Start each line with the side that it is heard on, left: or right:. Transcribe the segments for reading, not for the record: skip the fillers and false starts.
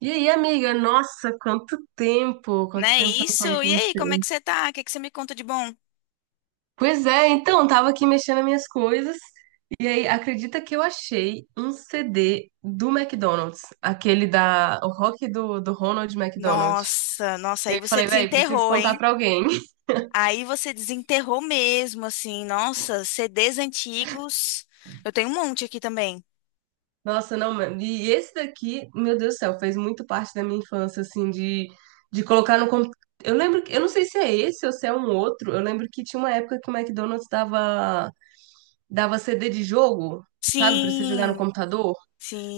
right: E aí, amiga? Nossa, quanto tempo!
left: Não
right: Quanto
left: é
right: tempo que eu não
left: isso?
right: falo com
left: E aí, como é
right: você.
left: que você tá? O que você me conta de bom?
right: Pois é, então, tava aqui mexendo nas minhas coisas. E aí, acredita que eu achei um CD do McDonald's, aquele da, o rock do Ronald McDonald.
left: Nossa,
right: E
left: aí
right: aí eu
left: você
right: falei, velho, preciso
left: desenterrou,
right: contar
left: hein?
right: pra alguém.
left: Aí você desenterrou mesmo, assim, nossa, CDs antigos. Eu tenho um monte aqui também.
right: Nossa, não, mano. E esse daqui, meu Deus do céu, fez muito parte da minha infância, assim, de colocar no computador. Eu lembro, eu não sei se é esse ou se é um outro. Eu lembro que tinha uma época que o McDonald's dava CD de jogo, sabe, pra você jogar no
left: Sim,
right: computador.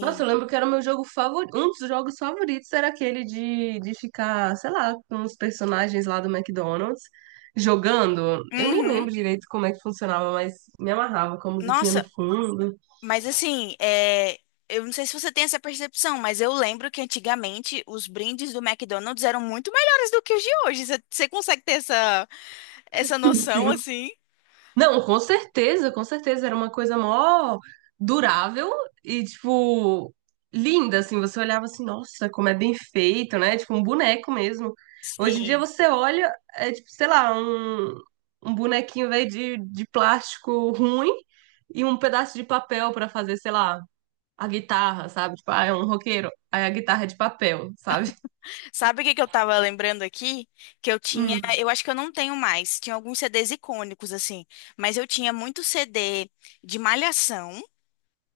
right: Nossa, eu lembro que era o meu jogo favorito, um dos jogos favoritos era aquele de ficar, sei lá, com os personagens lá do McDonald's jogando. Eu nem
left: Uhum.
right: lembro direito como é que funcionava, mas me amarrava com a musiquinha no
left: Nossa,
right: fundo.
left: mas assim, eu não sei se você tem essa percepção, mas eu lembro que antigamente os brindes do McDonald's eram muito melhores do que os de hoje. Você consegue ter essa, essa noção,
right: Sim.
left: assim?
right: Não, com certeza, com certeza. Era uma coisa mó durável e, tipo, linda, assim. Você olhava assim, nossa, como é bem feito, né? Tipo, um boneco mesmo. Hoje em dia
left: Sim.
right: você olha, é tipo, sei lá, um bonequinho, velho, de plástico ruim e um pedaço de papel pra fazer, sei lá, a guitarra, sabe? Tipo, ah, é um roqueiro, aí a guitarra é de papel, sabe?
left: Sabe o que eu tava lembrando aqui? Que eu tinha,
right: Hum.
left: eu acho que eu não tenho mais, tinha alguns CDs icônicos assim, mas eu tinha muito CD de Malhação.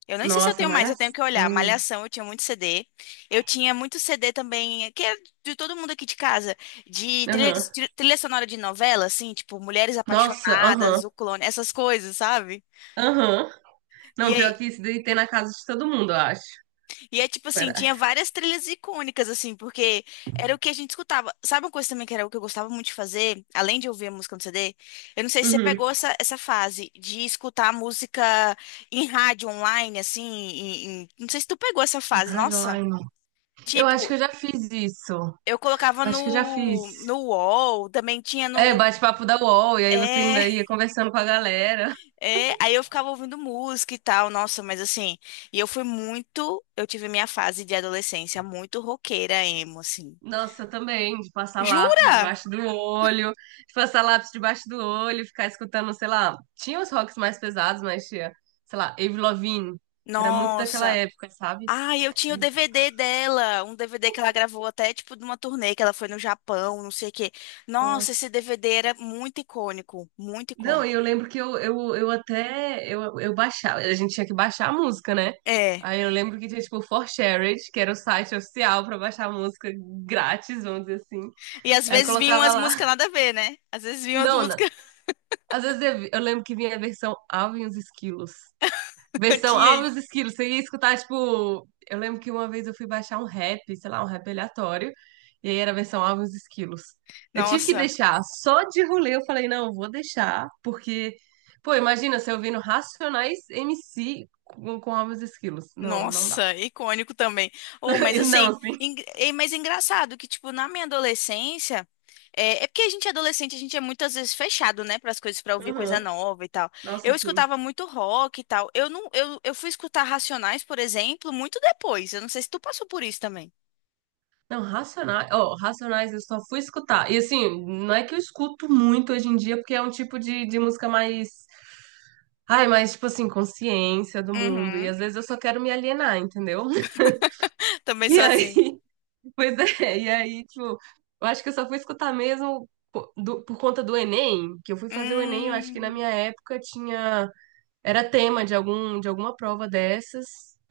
left: Eu nem sei se eu
right: Nossa,
left: tenho mais, eu tenho que olhar.
right: malhação.
left: Malhação, eu tinha muito CD. Eu tinha muito CD também, que era de todo mundo aqui de casa, de trilha,
right: Aham.
left: trilha sonora de novela, assim, tipo Mulheres
right: Nossa, aham.
left: Apaixonadas, O Clone, essas coisas, sabe?
right: Aham.
left: E
right: Não,
left: aí,
right: pior que isso daí tem na casa de todo mundo, eu acho.
left: E é tipo assim,
right: Pera.
left: tinha várias trilhas icônicas, assim, porque era o que a gente escutava. Sabe uma coisa também que era o que eu gostava muito de fazer, além de ouvir a música no CD? Eu não sei se você
right: Uhum.
left: pegou essa, essa fase de escutar música em rádio online, assim, não sei se tu pegou essa fase, nossa.
right: Hardline. Eu acho que
left: Tipo,
right: eu já fiz isso. Eu
left: eu colocava
right: acho que eu já
left: no,
right: fiz.
left: no UOL, também tinha
right: É,
left: no.
right: bate-papo da UOL, e aí você
left: É,
right: ainda ia conversando com a galera.
left: aí eu ficava ouvindo música e tal, nossa, mas assim, e eu fui muito. Eu tive minha fase de adolescência muito roqueira, emo, assim.
right: Nossa, também, de passar lápis
left: Jura?
right: debaixo do olho, de passar lápis debaixo do olho, ficar escutando, sei lá, tinha os rocks mais pesados, mas tinha, sei lá, Avril Lavigne, que era muito daquela
left: Nossa.
right: época, sabe?
left: Ah, eu tinha o DVD dela, um DVD que ela gravou até tipo de uma turnê que ela foi no Japão, não sei o quê. Nossa, esse
right: Nossa,
left: DVD era muito icônico, muito
right: não,
left: icônico.
right: e eu lembro que eu até eu baixava, a gente tinha que baixar a música, né?
left: É.
right: Aí eu lembro que tinha tipo o ForShared, que era o site oficial pra baixar a música grátis, vamos dizer assim.
left: E às
right: Aí
left: vezes vinham
right: colocava
left: as
right: lá.
left: músicas nada a ver, né? Às vezes vinham as
right: Não, não.
left: músicas.
right: Às vezes eu, eu lembro que vinha a versão Alvin e os Esquilos.
left: Eu
right: Versão
left: tinha isso.
right: Alves Esquilos, você ia escutar, tipo. Eu lembro que uma vez eu fui baixar um rap, sei lá, um rap aleatório, e aí era a versão Alves Esquilos. Eu tive que
left: Nossa.
right: deixar, só de rolê eu falei, não, vou deixar, porque, pô, imagina você ouvindo Racionais MC com Alves Esquilos. Não, não dá.
left: Nossa, icônico também. Ou, mas
right: E
left: assim,
right: não, sim.
left: é, mas engraçado que, tipo, na minha adolescência, é porque a gente é adolescente, a gente é muitas vezes fechado, né, para as coisas, para ouvir coisa
right: Aham.
left: nova e tal.
right: Nossa,
left: Eu
right: sim.
left: escutava muito rock e tal. Eu não, eu fui escutar Racionais, por exemplo, muito depois. Eu não sei se tu passou por isso também.
right: Não, Racionais, ó, Racionais eu só fui escutar. E assim, não é que eu escuto muito hoje em dia, porque é um tipo de música mais. Ai, mas, tipo assim, consciência do mundo. E
left: Uhum.
right: às vezes eu só quero me alienar, entendeu?
left: Também
right: E
left: sou
right: aí,
left: assim.
right: pois é, e aí, tipo, eu acho que eu só fui escutar mesmo por conta do Enem, que eu fui fazer o Enem, eu acho que na
left: Hum,
right: minha época tinha, era tema de algum, de alguma prova dessas.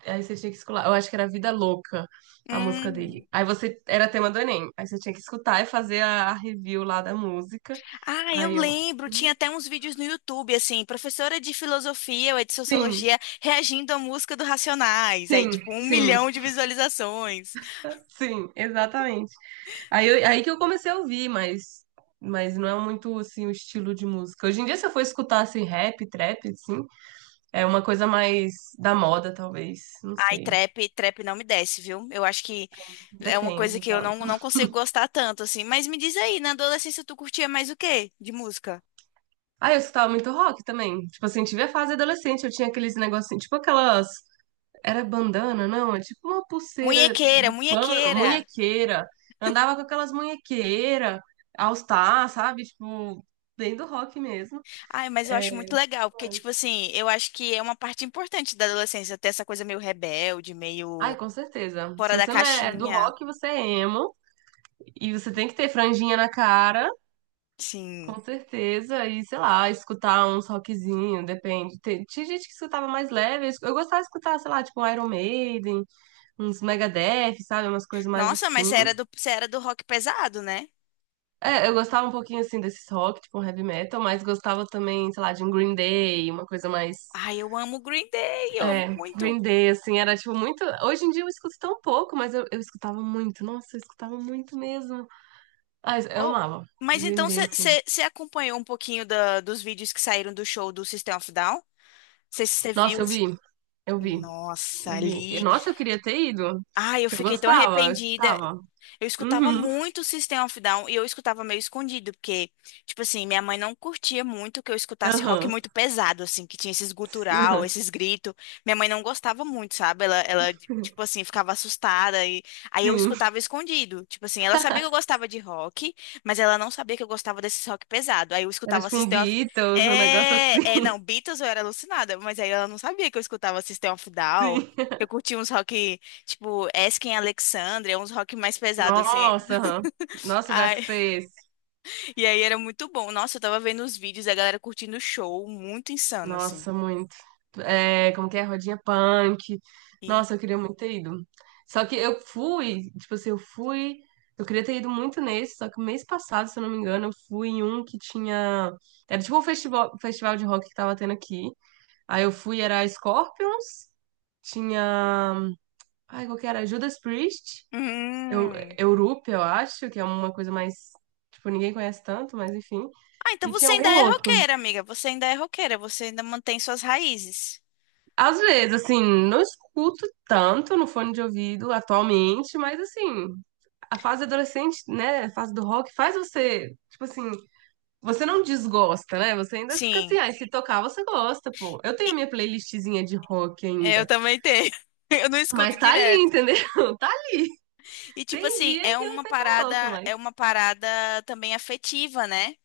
right: Aí você tinha que escutar, eu acho que era Vida Louca, a música
left: hum.
right: dele. Aí você, era tema do Enem, aí você tinha que escutar e fazer a review lá da música.
left: Ah, eu
right: Aí eu,
left: lembro, tinha até uns vídeos no YouTube, assim, professora de filosofia ou de
right: sim,
left: sociologia reagindo à música do Racionais, aí
right: sim,
left: tipo um
right: sim,
left: milhão de visualizações.
right: sim, exatamente. Aí, aí que eu comecei a ouvir, mas não é muito assim o estilo de música. Hoje em dia, se eu for escutar assim, rap, trap, assim, é uma coisa mais da moda, talvez. Não
left: Ai,
right: sei.
left: trap não me desce, viu? Eu acho que é uma coisa
right: Depende
left: que eu
right: tanto.
left: não, não consigo gostar tanto, assim. Mas me diz aí, na adolescência tu curtia mais o quê de música?
right: Ah, eu escutava muito rock também. Tipo assim, tive a fase adolescente, eu tinha aqueles negocinhos, tipo aquelas. Era bandana, não? É tipo uma pulseira
left: Munhequeira,
right: de pano,
left: munhequeira.
right: munhequeira. Andava com aquelas munhequeiras, All Star, sabe? Tipo, bem do rock mesmo.
left: Ai, mas eu acho muito legal, porque, tipo assim, eu acho que é uma parte importante da adolescência, ter essa coisa meio rebelde,
right: Ai,
left: meio
right: com certeza.
left: fora
right: Se
left: da
right: você não é do
left: caixinha.
right: rock, você é emo. E você tem que ter franjinha na cara,
left: Sim.
right: com certeza. E, sei lá, escutar uns rockzinho, depende. Tinha gente que escutava mais leve. Eu gostava de escutar, sei lá, tipo um Iron Maiden, uns Megadeth, sabe? Umas coisas mais
left: Nossa,
right: assim.
left: mas você era do rock pesado, né?
right: É, eu gostava um pouquinho, assim, desses rock, tipo um heavy metal. Mas gostava também, sei lá, de um Green Day, uma coisa mais...
left: Ai, eu amo Green Day, eu amo
right: É,
left: muito.
right: Green Day, assim, era tipo muito. Hoje em dia eu escuto tão pouco, mas eu escutava muito. Nossa, eu escutava muito mesmo. Ah, eu
left: Oh,
right: amava.
left: mas
right: Green
left: então
right: Day, assim.
left: você acompanhou um pouquinho dos vídeos que saíram do show do System of Down? Você viu
right: Nossa, eu
left: assim.
right: vi, eu vi,
left: Nossa,
right: eu vi. E
left: ali.
right: nossa, eu queria ter ido.
left: Ai, eu
right: Que eu
left: fiquei tão
right: gostava, eu
left: arrependida.
right: escutava.
left: Eu escutava
right: Uhum,
left: muito System of Down e eu escutava meio escondido, porque, tipo assim, minha mãe não curtia muito que eu escutasse rock
right: aham,
left: muito pesado, assim, que tinha esses gutural,
right: aham,
left: esses gritos. Minha mãe não gostava muito, sabe? Tipo assim, ficava assustada e aí eu
right: sim.
left: escutava escondido. Tipo assim, ela sabia que eu gostava de rock, mas ela não sabia que eu gostava desse rock pesado. Aí eu
right: Era
left: escutava
right: tipo um
left: System of...
right: Beatles, um negócio assim,
left: Não, Beatles eu era alucinada, mas aí ela não sabia que eu escutava System of Down.
right: sim.
left: Eu curtia uns rock. Tipo, Esken Alexandria, uns rock mais pesados, assim.
right: Nossa, aham. Nossa, eu já
left: Ai,
right: escutei.
left: e aí era muito bom. Nossa, eu tava vendo os vídeos da galera curtindo o show, muito insano, assim.
right: Nossa, muito. É, como que é? Rodinha punk.
left: E.
right: Nossa, eu queria muito ter ido. Só que eu fui, tipo assim, eu fui. Eu queria ter ido muito nesse, só que mês passado, se eu não me engano, eu fui em um que tinha. Era tipo um festival, festival de rock que tava tendo aqui. Aí eu fui, era Scorpions, tinha. Ai, qual que era? Judas Priest, eu,
left: Hum.
right: Europe, eu acho, que é uma coisa mais. Tipo, ninguém conhece tanto, mas enfim.
left: Ah, então
right: E tinha
left: você ainda
right: algum
left: é
right: outro.
left: roqueira, amiga. Você ainda é roqueira, você ainda mantém suas raízes.
right: Às vezes, assim, não escuto tanto no fone de ouvido atualmente, mas assim, a fase adolescente, né, a fase do rock faz você, tipo assim, você não desgosta, né? Você ainda fica assim,
left: Sim,
right: ah, se tocar você gosta, pô. Eu tenho
left: e-
right: a minha playlistzinha de rock
left: é, eu
right: ainda,
left: também tenho. Eu não
right: mas
left: escuto
right: tá ali,
left: direto.
right: entendeu? Tá ali.
left: E tipo
right: Tem
left: assim,
right: dia que eu até coloco, mas
left: é uma parada também afetiva, né?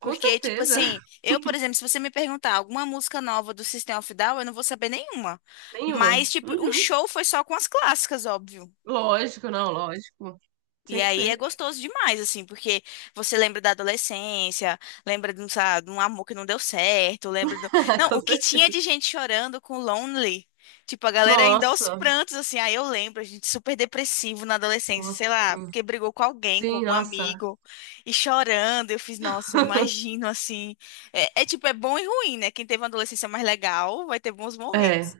right: com
left: Porque, tipo
right: certeza,
left: assim, eu, por exemplo, se você me perguntar alguma música nova do System of a Down, eu não vou saber nenhuma.
right: nenhuma.
left: Mas, tipo, o
right: Uhum.
left: show foi só com as clássicas, óbvio.
right: Lógico, não, lógico.
left: E
right: Tinha que
left: aí é
right: ser.
left: gostoso demais, assim, porque você lembra da adolescência, lembra de um, sabe, de um amor que não deu certo, lembra do... Não, o
right: Com
left: que tinha
right: certeza.
left: de gente chorando com Lonely, tipo, a galera ainda aos
right: Nossa,
left: prantos, assim, aí eu lembro, a gente super depressivo na adolescência,
right: nossa,
left: sei lá,
right: sim.
left: porque brigou com alguém, com
right: Sim,
left: algum
right: nossa.
left: amigo, e chorando, eu fiz, nossa, eu imagino, assim, é tipo, é bom e ruim, né? Quem teve uma adolescência mais legal vai ter bons
right: É.
left: momentos.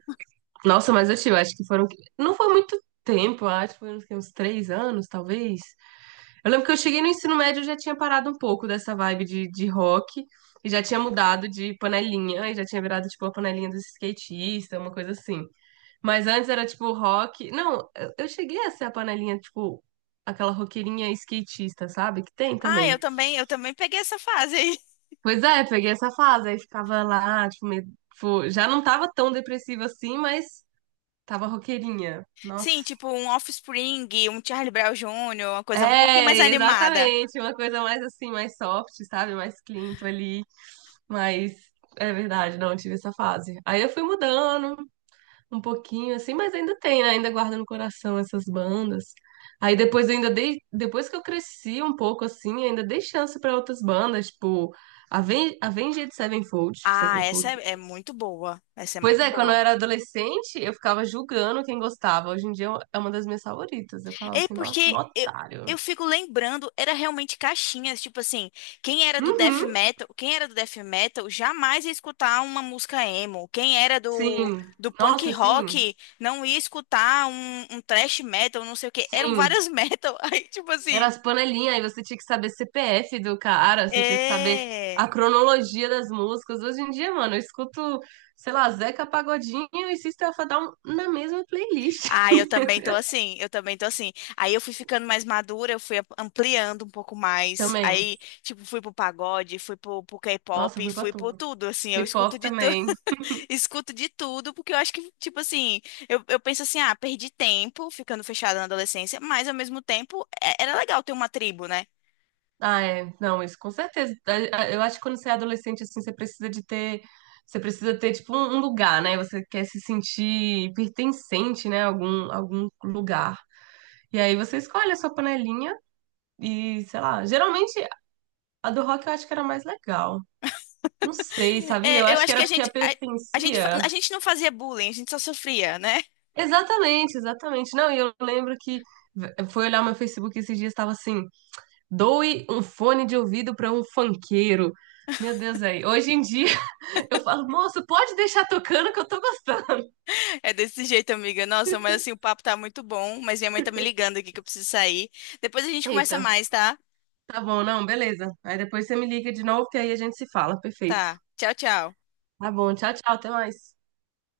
right: Nossa, mas assim, eu tive, acho que foram. Não foi muito tempo, acho que foram uns três anos, talvez. Eu lembro que eu cheguei no ensino médio eu já tinha parado um pouco dessa vibe de rock e já tinha mudado de panelinha e já tinha virado tipo a panelinha dos skatistas, uma coisa assim. Mas antes era tipo rock. Não, eu cheguei a ser a panelinha, tipo, aquela roqueirinha skatista, sabe? Que tem
left: Ah,
right: também.
left: eu também peguei essa fase aí.
right: Pois é, peguei essa fase, aí ficava lá, tipo, tipo, já não tava tão depressiva assim, mas tava roqueirinha. Nossa.
left: Sim, tipo um Offspring, um Charlie Brown Jr., uma coisa um pouquinho
right: É,
left: mais animada.
right: exatamente. Uma coisa mais assim, mais soft, sabe? Mais clean ali. Mas é verdade, não tive essa fase. Aí eu fui mudando um pouquinho, assim, mas ainda tem, né? Ainda guardo no coração essas bandas. Aí depois eu ainda dei, depois que eu cresci um pouco assim, ainda dei chance pra outras bandas, tipo Avenged Sevenfold,
left: Ah,
right: Sevenfold.
left: é muito boa. Essa é
right: Pois
left: muito
right: é, quando eu
left: boa.
right: era adolescente, eu ficava julgando quem gostava. Hoje em dia é uma das minhas favoritas. Eu falava
left: É
right: assim, nossa, um
left: porque eu,
right: otário.
left: eu fico lembrando, era realmente caixinhas, tipo assim,
right: Uhum.
left: quem era do death metal jamais ia escutar uma música emo.
right: Sim,
left: Do punk
right: nossa, sim,
left: rock não ia escutar um thrash metal, não sei o quê. Eram
right: sim.
left: várias metal. Aí, tipo
right: Era
left: assim,
right: as panelinhas, aí você tinha que saber CPF do cara, você tinha que saber a
left: é.
right: cronologia das músicas. Hoje em dia, mano, eu escuto, sei lá, Zeca Pagodinho e System of a Down na mesma playlist
left: Ah, eu também tô assim. Aí eu fui ficando mais madura, eu fui ampliando um pouco mais.
right: também.
left: Aí, tipo, fui pro pagode, fui pro
right: Nossa,
left: K-pop,
right: fui pra
left: fui pro
right: tudo.
left: tudo, assim. Eu escuto
right: K-pop
left: de tudo,
right: também.
left: escuto de tudo, porque eu acho que, tipo assim, eu penso assim, ah, perdi tempo ficando fechada na adolescência, mas ao mesmo tempo era legal ter uma tribo, né?
right: Ah, é. Não, isso com certeza. Eu acho que quando você é adolescente, assim, você precisa de ter. Você precisa ter, tipo, um lugar, né? Você quer se sentir pertencente, né? Algum, algum lugar. E aí você escolhe a sua panelinha. E, sei lá, geralmente a do rock eu acho que era mais legal. Não sei, sabia? Eu
left: É, eu
right: acho que
left: acho que
right: era porque a
left: a gente,
right: pertencia.
left: a gente não fazia bullying, a gente só sofria, né?
right: Exatamente, exatamente. Não, e eu lembro que eu fui olhar meu Facebook esses dias, estava assim: doe um fone de ouvido para um funkeiro. Meu Deus, aí. Hoje em dia eu falo, moço, pode deixar tocando que eu tô gostando.
left: É desse jeito, amiga. Nossa, mas assim, o papo tá muito bom, mas minha mãe tá me ligando aqui que eu preciso sair. Depois a gente conversa
right: Eita,
left: mais, tá?
right: tá bom, não, beleza. Aí depois você me liga de novo que aí a gente se fala. Perfeito.
left: Tá. Tchau, tchau.
right: Tá bom, tchau, tchau, até mais.